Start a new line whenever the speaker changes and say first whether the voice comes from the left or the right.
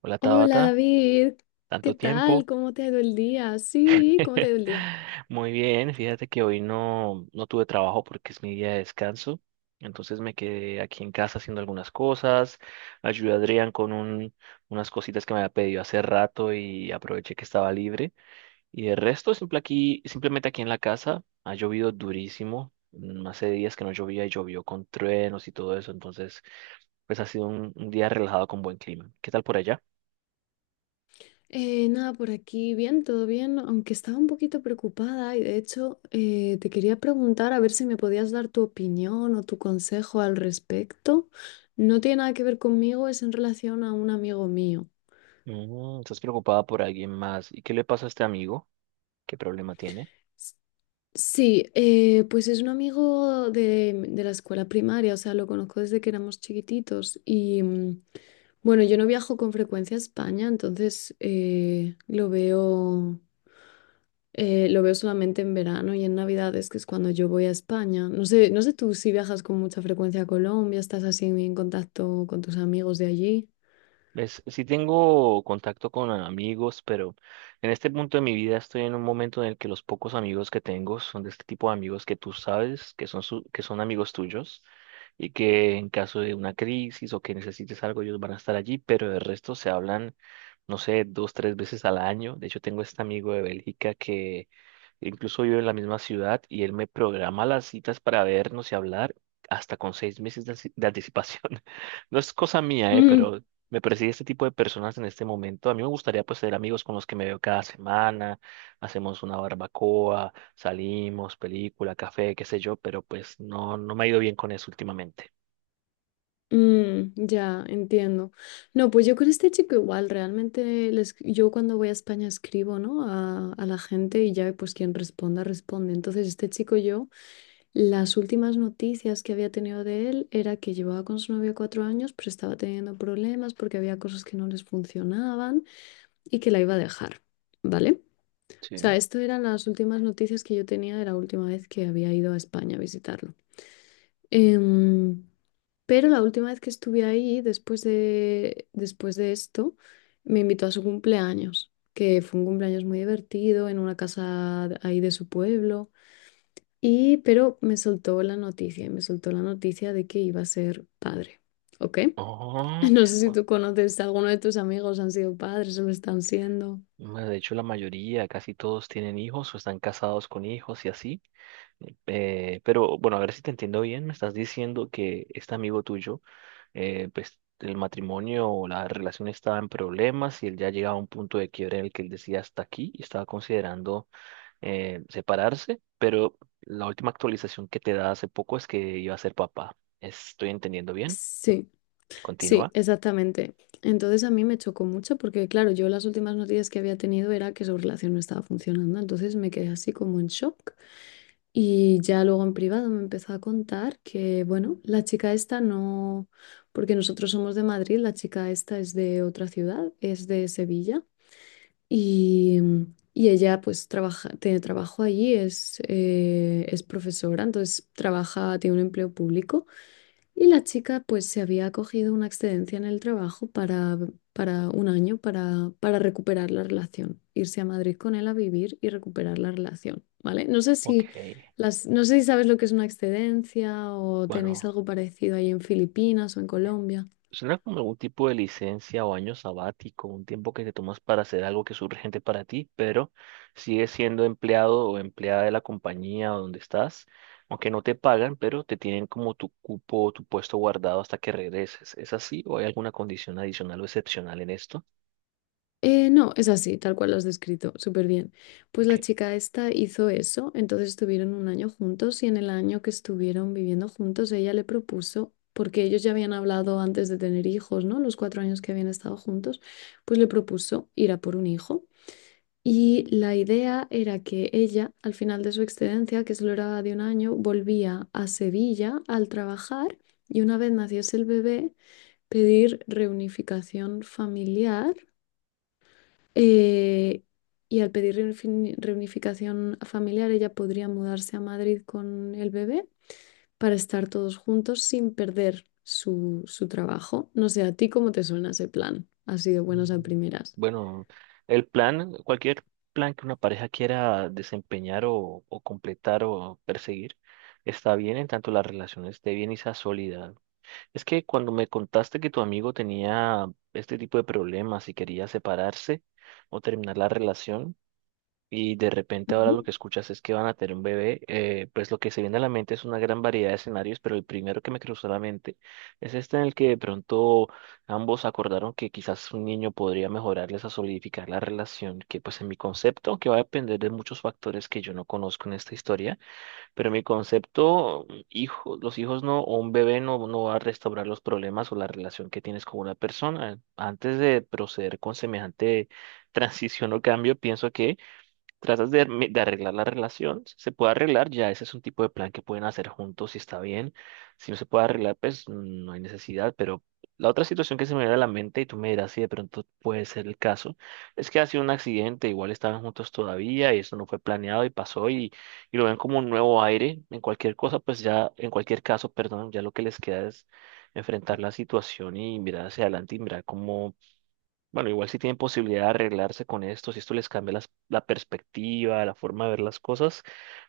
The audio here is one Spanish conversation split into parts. right: Hola
left: Hola
right: Tabata,
left: David, ¿qué
right: tanto
left: tal?
right: tiempo.
left: ¿Cómo te ha ido el día? Sí, ¿cómo te ha ido el día?
right: Muy bien, fíjate que hoy no tuve trabajo porque es mi día de descanso, entonces me quedé aquí en casa haciendo algunas cosas, ayudé a Adrián con unas cositas que me había pedido hace rato y aproveché que estaba libre. Y de resto, simplemente aquí en la casa, ha llovido durísimo, hace días que no llovía y llovió con truenos y todo eso, entonces pues ha sido un día relajado con buen clima. ¿Qué tal por allá?
left: Nada, por aquí bien, todo bien, aunque estaba un poquito preocupada y de hecho te quería preguntar a ver si me podías dar tu opinión o tu consejo al respecto. No tiene nada que ver conmigo, es en relación a un amigo mío.
right: Mm, estás preocupada por alguien más. ¿Y qué le pasa a este amigo? ¿Qué problema tiene?
left: Sí, pues es un amigo de la escuela primaria, o sea, lo conozco desde que éramos chiquititos y bueno, yo no viajo con frecuencia a España, entonces lo veo solamente en verano y en Navidades, que es cuando yo voy a España. No sé tú si viajas con mucha frecuencia a Colombia, estás así en contacto con tus amigos de allí.
right: ¿Ves? Sí tengo contacto con amigos, pero en este punto de mi vida estoy en un momento en el que los pocos amigos que tengo son de este tipo de amigos que tú sabes que son, que son amigos tuyos y que en caso de una crisis o que necesites algo ellos van a estar allí, pero el resto se hablan, no sé, dos, tres veces al año. De hecho, tengo este amigo de Bélgica que incluso vive en la misma ciudad y él me programa las citas para vernos y hablar hasta con seis meses de anticipación. No es cosa mía, pero me persigue este tipo de personas en este momento. A mí me gustaría pues ser amigos con los que me veo cada semana, hacemos una barbacoa, salimos, película, café, qué sé yo, pero pues no me ha ido bien con eso últimamente.
left: Mm, ya, entiendo. No, pues yo con este chico igual, yo cuando voy a España escribo, ¿no? A la gente y ya pues quien responda, responde. Entonces este chico yo, las últimas noticias que había tenido de él era que llevaba con su novia 4 años, pero estaba teniendo problemas porque había cosas que no les funcionaban y que la iba a dejar, ¿vale? O sea,
right: Sí.
left: esto eran las últimas noticias que yo tenía de la última vez que había ido a España a visitarlo. Em, pero la última vez que estuve ahí, después de esto, me invitó a su cumpleaños, que fue un cumpleaños muy divertido en una ahí de su pueblo. Y me soltó la noticia de que iba a ser padre. ¿Ok?
right: Oh,
left: No sé si
right: bu-
left: tú conoces, alguno de tus amigos han sido padres o lo están siendo.
right: bueno, de hecho la mayoría, casi todos tienen hijos o están casados con hijos y así. Pero bueno, a ver si te entiendo bien, me estás diciendo que este amigo tuyo, pues el matrimonio o la relación estaba en problemas y él ya llegaba a un punto de quiebre en el que él decía hasta aquí y estaba considerando separarse, pero la última actualización que te da hace poco es que iba a ser papá. ¿Estoy entendiendo bien?
left: Sí, sí,
right: Continúa.
left: exactamente. Entonces a mí me chocó mucho porque, claro, yo las últimas noticias que había tenido era que su relación no estaba funcionando, entonces me quedé así como en shock. Y ya luego en privado me empezó a contar que, bueno, la chica esta no, porque nosotros somos de Madrid, la chica esta es de otra ciudad, es de Sevilla. Y, y ella pues trabaja, tiene trabajo allí, es profesora, entonces trabaja, tiene un empleo público. Y la chica pues se había cogido una excedencia en el trabajo para un año para recuperar la relación, irse a Madrid con él a vivir y recuperar la relación, ¿vale?
right: Ok,
left: No sé si sabes lo que es una excedencia o tenéis
right: bueno.
left: algo parecido ahí en Filipinas o en Colombia.
right: Suena como algún tipo de licencia o año sabático, un tiempo que te tomas para hacer algo que es urgente para ti, pero sigues siendo empleado o empleada de la compañía o donde estás, aunque no te pagan, pero te tienen como tu cupo o tu puesto guardado hasta que regreses. ¿Es así o hay alguna condición adicional o excepcional en esto?
left: No, es así, tal cual lo has descrito, súper bien. Pues
right: Ok.
left: la chica esta hizo eso, entonces estuvieron un año juntos y en el año que estuvieron viviendo juntos ella le propuso, porque ellos ya habían hablado antes de tener hijos, ¿no? Los 4 años que habían estado juntos, pues le propuso ir a por un hijo. Y la idea era que ella, al final de su excedencia, que solo era de un año, volvía a Sevilla al trabajar y una vez naciese el bebé, pedir reunificación familiar eh, y al pedir reunificación familiar, ella podría mudarse a Madrid con el bebé para estar todos juntos sin perder su trabajo. No sé, ¿a ti cómo te suena ese plan? Así de
right: Mm.
left: buenas a primeras.
right: Bueno, el plan, cualquier plan que una pareja quiera desempeñar o completar o perseguir, está bien en tanto la relación esté bien y sea sólida. Es que cuando me contaste que tu amigo tenía este tipo de problemas y quería separarse o terminar la relación y de repente ahora
left: Ujú.
right: lo que escuchas es que van a tener un bebé, pues lo que se viene a la mente es una gran variedad de escenarios, pero el primero que me cruzó la mente es este en el que de pronto ambos acordaron que quizás un niño podría mejorarles a solidificar la relación, que pues en mi concepto, que va a depender de muchos factores que yo no conozco en esta historia, pero en mi concepto, hijo, los hijos no, o un bebé no, no va a restaurar los problemas o la relación que tienes con una persona. Antes de proceder con semejante transición o cambio, pienso que tratas de arreglar la relación, si se puede arreglar, ya ese es un tipo de plan que pueden hacer juntos si está bien, si no se puede arreglar, pues no hay necesidad, pero la otra situación que se me viene a la mente, y tú me dirás si de pronto puede ser el caso, es que ha sido un accidente, igual estaban juntos todavía y eso no fue planeado y pasó y lo ven como un nuevo aire, en cualquier cosa, pues ya, en cualquier caso, perdón, ya lo que les queda es enfrentar la situación y mirar hacia adelante y mirar cómo bueno, igual si tienen posibilidad de arreglarse con esto, si esto les cambia la perspectiva, la forma de ver las cosas,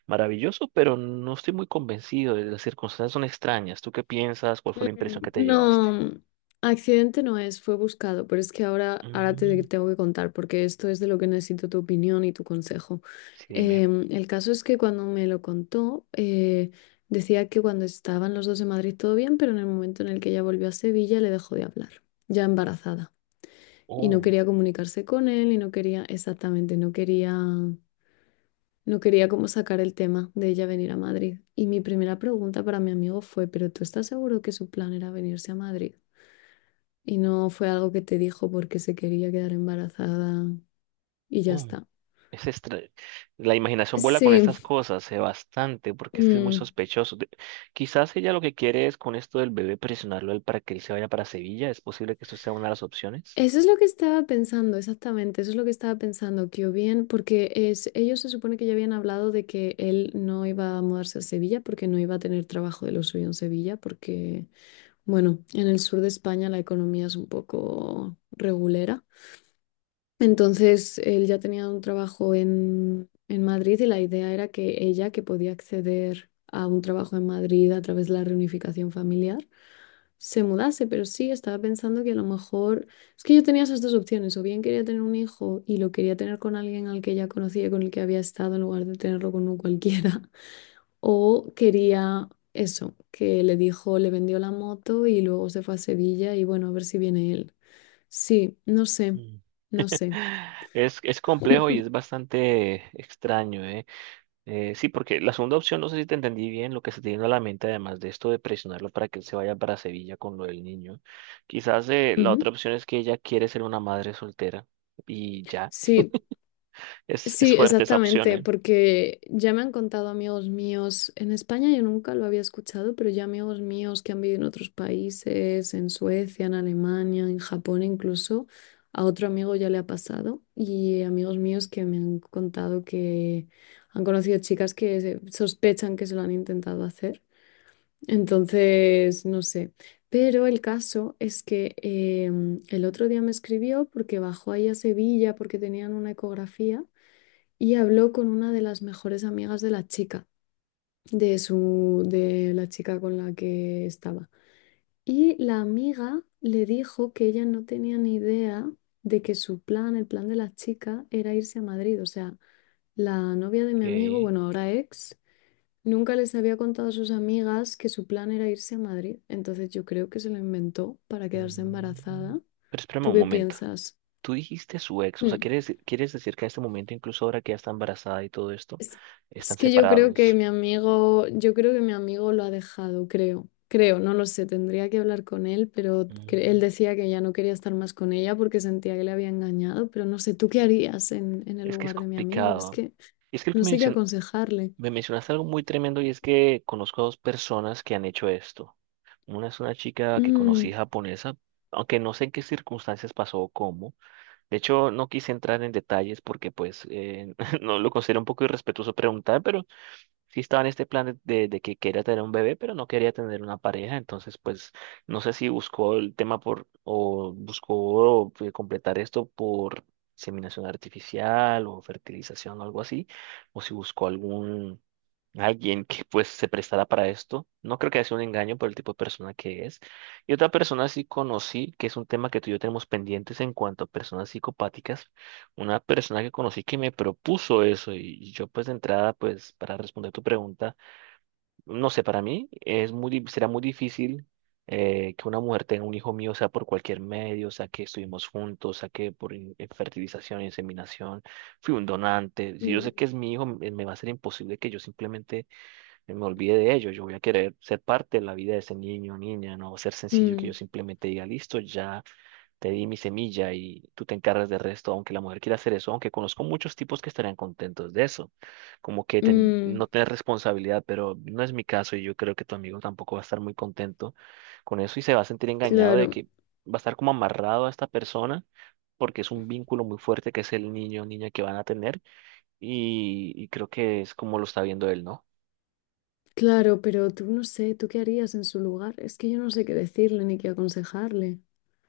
right: maravilloso, pero no estoy muy convencido. Las circunstancias son extrañas. ¿Tú qué piensas? ¿Cuál fue la
left: Mm,
right: impresión que te llevaste?
left: no, accidente no es, fue buscado, pero es que ahora, ahora te
right: Mm,
left: tengo que contar porque esto es de lo que necesito tu opinión y tu consejo.
right: sí, dime.
left: El caso es que cuando me lo contó, decía que cuando estaban los dos en Madrid todo bien, pero en el momento en el que ella volvió a Sevilla le dejó de hablar, ya embarazada. Y no
right: Oh,
left: quería comunicarse con él y no quería, exactamente, no quería como sacar el tema de ella venir a Madrid. Y mi primera pregunta para mi amigo fue, ¿pero tú estás seguro que su plan era venirse a Madrid? Y no fue algo que te dijo porque se quería quedar embarazada y ya
right: oh.
left: está.
right: Es extra- La imaginación vuela con
left: Sí,
right: estas cosas, bastante, porque es que es muy
left: mm,
right: sospechoso. Quizás ella lo que quiere es con esto del bebé presionarlo a él para que él se vaya para Sevilla. ¿Es posible que esto sea una de las opciones?
left: eso es lo que estaba pensando, exactamente, eso es lo que estaba pensando, que o bien, porque es, ellos se supone que ya habían hablado de que él no iba a mudarse a Sevilla porque no iba a tener trabajo de lo suyo en Sevilla, porque, bueno, en el sur de España la economía es un poco regulera. Entonces él ya tenía un trabajo en Madrid y la idea era que ella, que podía acceder a un trabajo en Madrid a través de la reunificación familiar, se mudase. Pero sí, estaba pensando que a lo mejor es que yo tenía esas dos opciones. O bien quería tener un hijo y lo quería tener con alguien al que ya conocía, y con el que había estado, en lugar de tenerlo con un cualquiera. O quería eso, que le dijo, le vendió la moto y luego se fue a Sevilla y bueno, a ver si viene él. Sí, no sé, no sé.
right: Es complejo y es bastante extraño, ¿eh? Sí, porque la segunda opción, no sé si te entendí bien, lo que se te vino a la mente, además de esto de presionarlo para que él se vaya para Sevilla con lo del niño. Quizás la otra
left: Ujú.
right: opción es que ella quiere ser una madre soltera y ya.
left: Sí,
right: Es
left: sí,
right: fuerte esa opción,
left: exactamente,
right: ¿eh?
left: porque ya me han contado amigos míos en España, yo nunca lo había escuchado, pero ya amigos míos que han vivido en otros países, en Suecia, en Alemania, en Japón incluso, a otro amigo ya le ha pasado y amigos míos que me han contado que han conocido chicas sospechan que se lo han intentado hacer. Entonces, no sé. Pero el caso es que el otro día me escribió porque bajó ahí a Sevilla porque tenían una ecografía y habló con una de las mejores amigas de la chica, de la chica con la que estaba. Y la amiga le dijo que ella no tenía ni idea de que su plan, el plan de la chica, era irse a Madrid. O sea, la novia de mi amigo,
right: Ok.
left: bueno, ahora ex. Nunca les había contado a sus amigas que su plan era irse a Madrid, entonces yo creo que se lo inventó para quedarse
right: Mm.
left: embarazada.
right: Pero espérame
left: ¿Tú
right: un
left: qué
right: momento.
left: piensas?
right: Tú dijiste su ex, o sea,
left: Hmm.
right: ¿quieres, quieres decir que a este momento, incluso ahora que ya está embarazada y todo esto,
left: Es, es
right: están
left: que yo creo que
right: separados?
left: mi amigo, yo creo que mi amigo lo ha dejado, creo. Creo, no lo sé, tendría que hablar con él, pero él
right: Mm.
left: decía que ya no quería estar más con ella porque sentía que le había engañado, pero no sé, ¿tú qué harías en el
right: Es que es
left: lugar de mi amigo? Es
right: complicado.
left: que
right: Es que lo que
left: no sé qué aconsejarle.
right: Me mencionaste algo muy tremendo y es que conozco a dos personas que han hecho esto. Una es una chica que conocí
left: Mm,
right: japonesa, aunque no sé en qué circunstancias pasó o cómo. De hecho, no quise entrar en detalles porque pues no lo considero un poco irrespetuoso preguntar, pero sí estaba en este plan de que quería tener un bebé, pero no quería tener una pareja, entonces pues no sé si buscó el tema por, o buscó completar esto por inseminación artificial o fertilización o algo así, o si buscó algún, alguien que pues se prestara para esto. No creo que sea un engaño por el tipo de persona que es. Y otra persona sí conocí, que es un tema que tú y yo tenemos pendientes en cuanto a personas psicopáticas, una persona que conocí que me propuso eso y yo pues de entrada pues para responder tu pregunta, no sé, para mí es será muy difícil que una mujer tenga un hijo mío, o sea por cualquier medio, o sea que estuvimos juntos, o sea que por fertilización, inseminación, fui un donante, si yo
left: mm,
right: sé que es mi hijo, me va a ser imposible que yo simplemente me olvide de ello, yo voy a querer ser parte de la vida de ese niño o niña, no va a ser sencillo que yo
left: mm,
right: simplemente diga, listo, ya te di mi semilla y tú te encargas del resto, aunque la mujer quiera hacer eso, aunque conozco muchos tipos que estarían contentos de eso, como que no
left: mm,
right: tener responsabilidad, pero no es mi caso y yo creo que tu amigo tampoco va a estar muy contento con eso y se va a sentir engañado de
left: claro.
right: que va a estar como amarrado a esta persona porque es un vínculo muy fuerte que es el niño o niña que van a tener y creo que es como lo está viendo él, ¿no?
left: Claro, pero tú no sé, ¿tú qué harías en su lugar? Es que yo no sé qué decirle ni qué aconsejarle.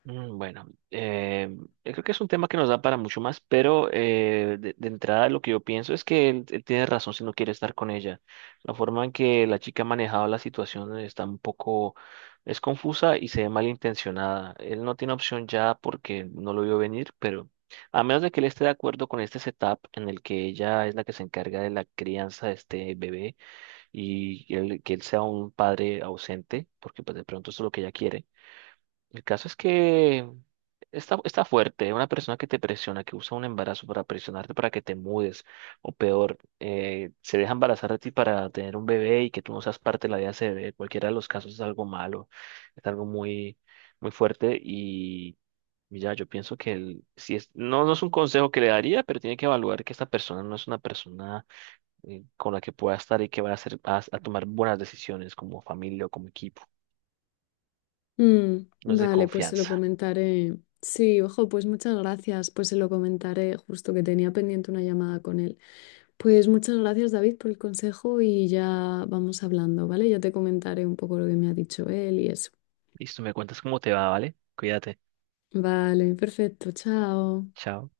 right: Mm, bueno, yo creo que es un tema que nos da para mucho más, pero de entrada lo que yo pienso es que él tiene razón si no quiere estar con ella. La forma en que la chica ha manejado la situación está un poco, es confusa y se ve malintencionada. Él no tiene opción ya porque no lo vio venir, pero a menos de que él esté de acuerdo con este setup en el que ella es la que se encarga de la crianza de este bebé y que él sea un padre ausente, porque pues de pronto eso es lo que ella quiere. El caso es que está, está fuerte. Una persona que te presiona, que usa un embarazo para presionarte para que te mudes, o peor, se deja embarazar de ti para tener un bebé y que tú no seas parte de la vida de ese bebé. Cualquiera de los casos es algo malo, es algo muy, muy fuerte y ya yo pienso que no, no es un consejo que le daría, pero tiene que evaluar que esta persona no es una persona con la que pueda estar y que vaya a, hacer, a tomar buenas decisiones como familia o como equipo.
left: Mm,
right: No es de
left: vale, pues se lo
right: confianza.
left: comentaré. Sí, ojo, pues muchas gracias, pues se lo comentaré, justo que tenía pendiente una llamada con él. Pues muchas gracias, David, por el consejo y ya vamos hablando, ¿vale? Ya te comentaré un poco lo que me ha dicho él y eso.
right: Listo, me cuentas cómo te va, ¿vale? Cuídate.
left: Vale, perfecto, chao.
right: Chao.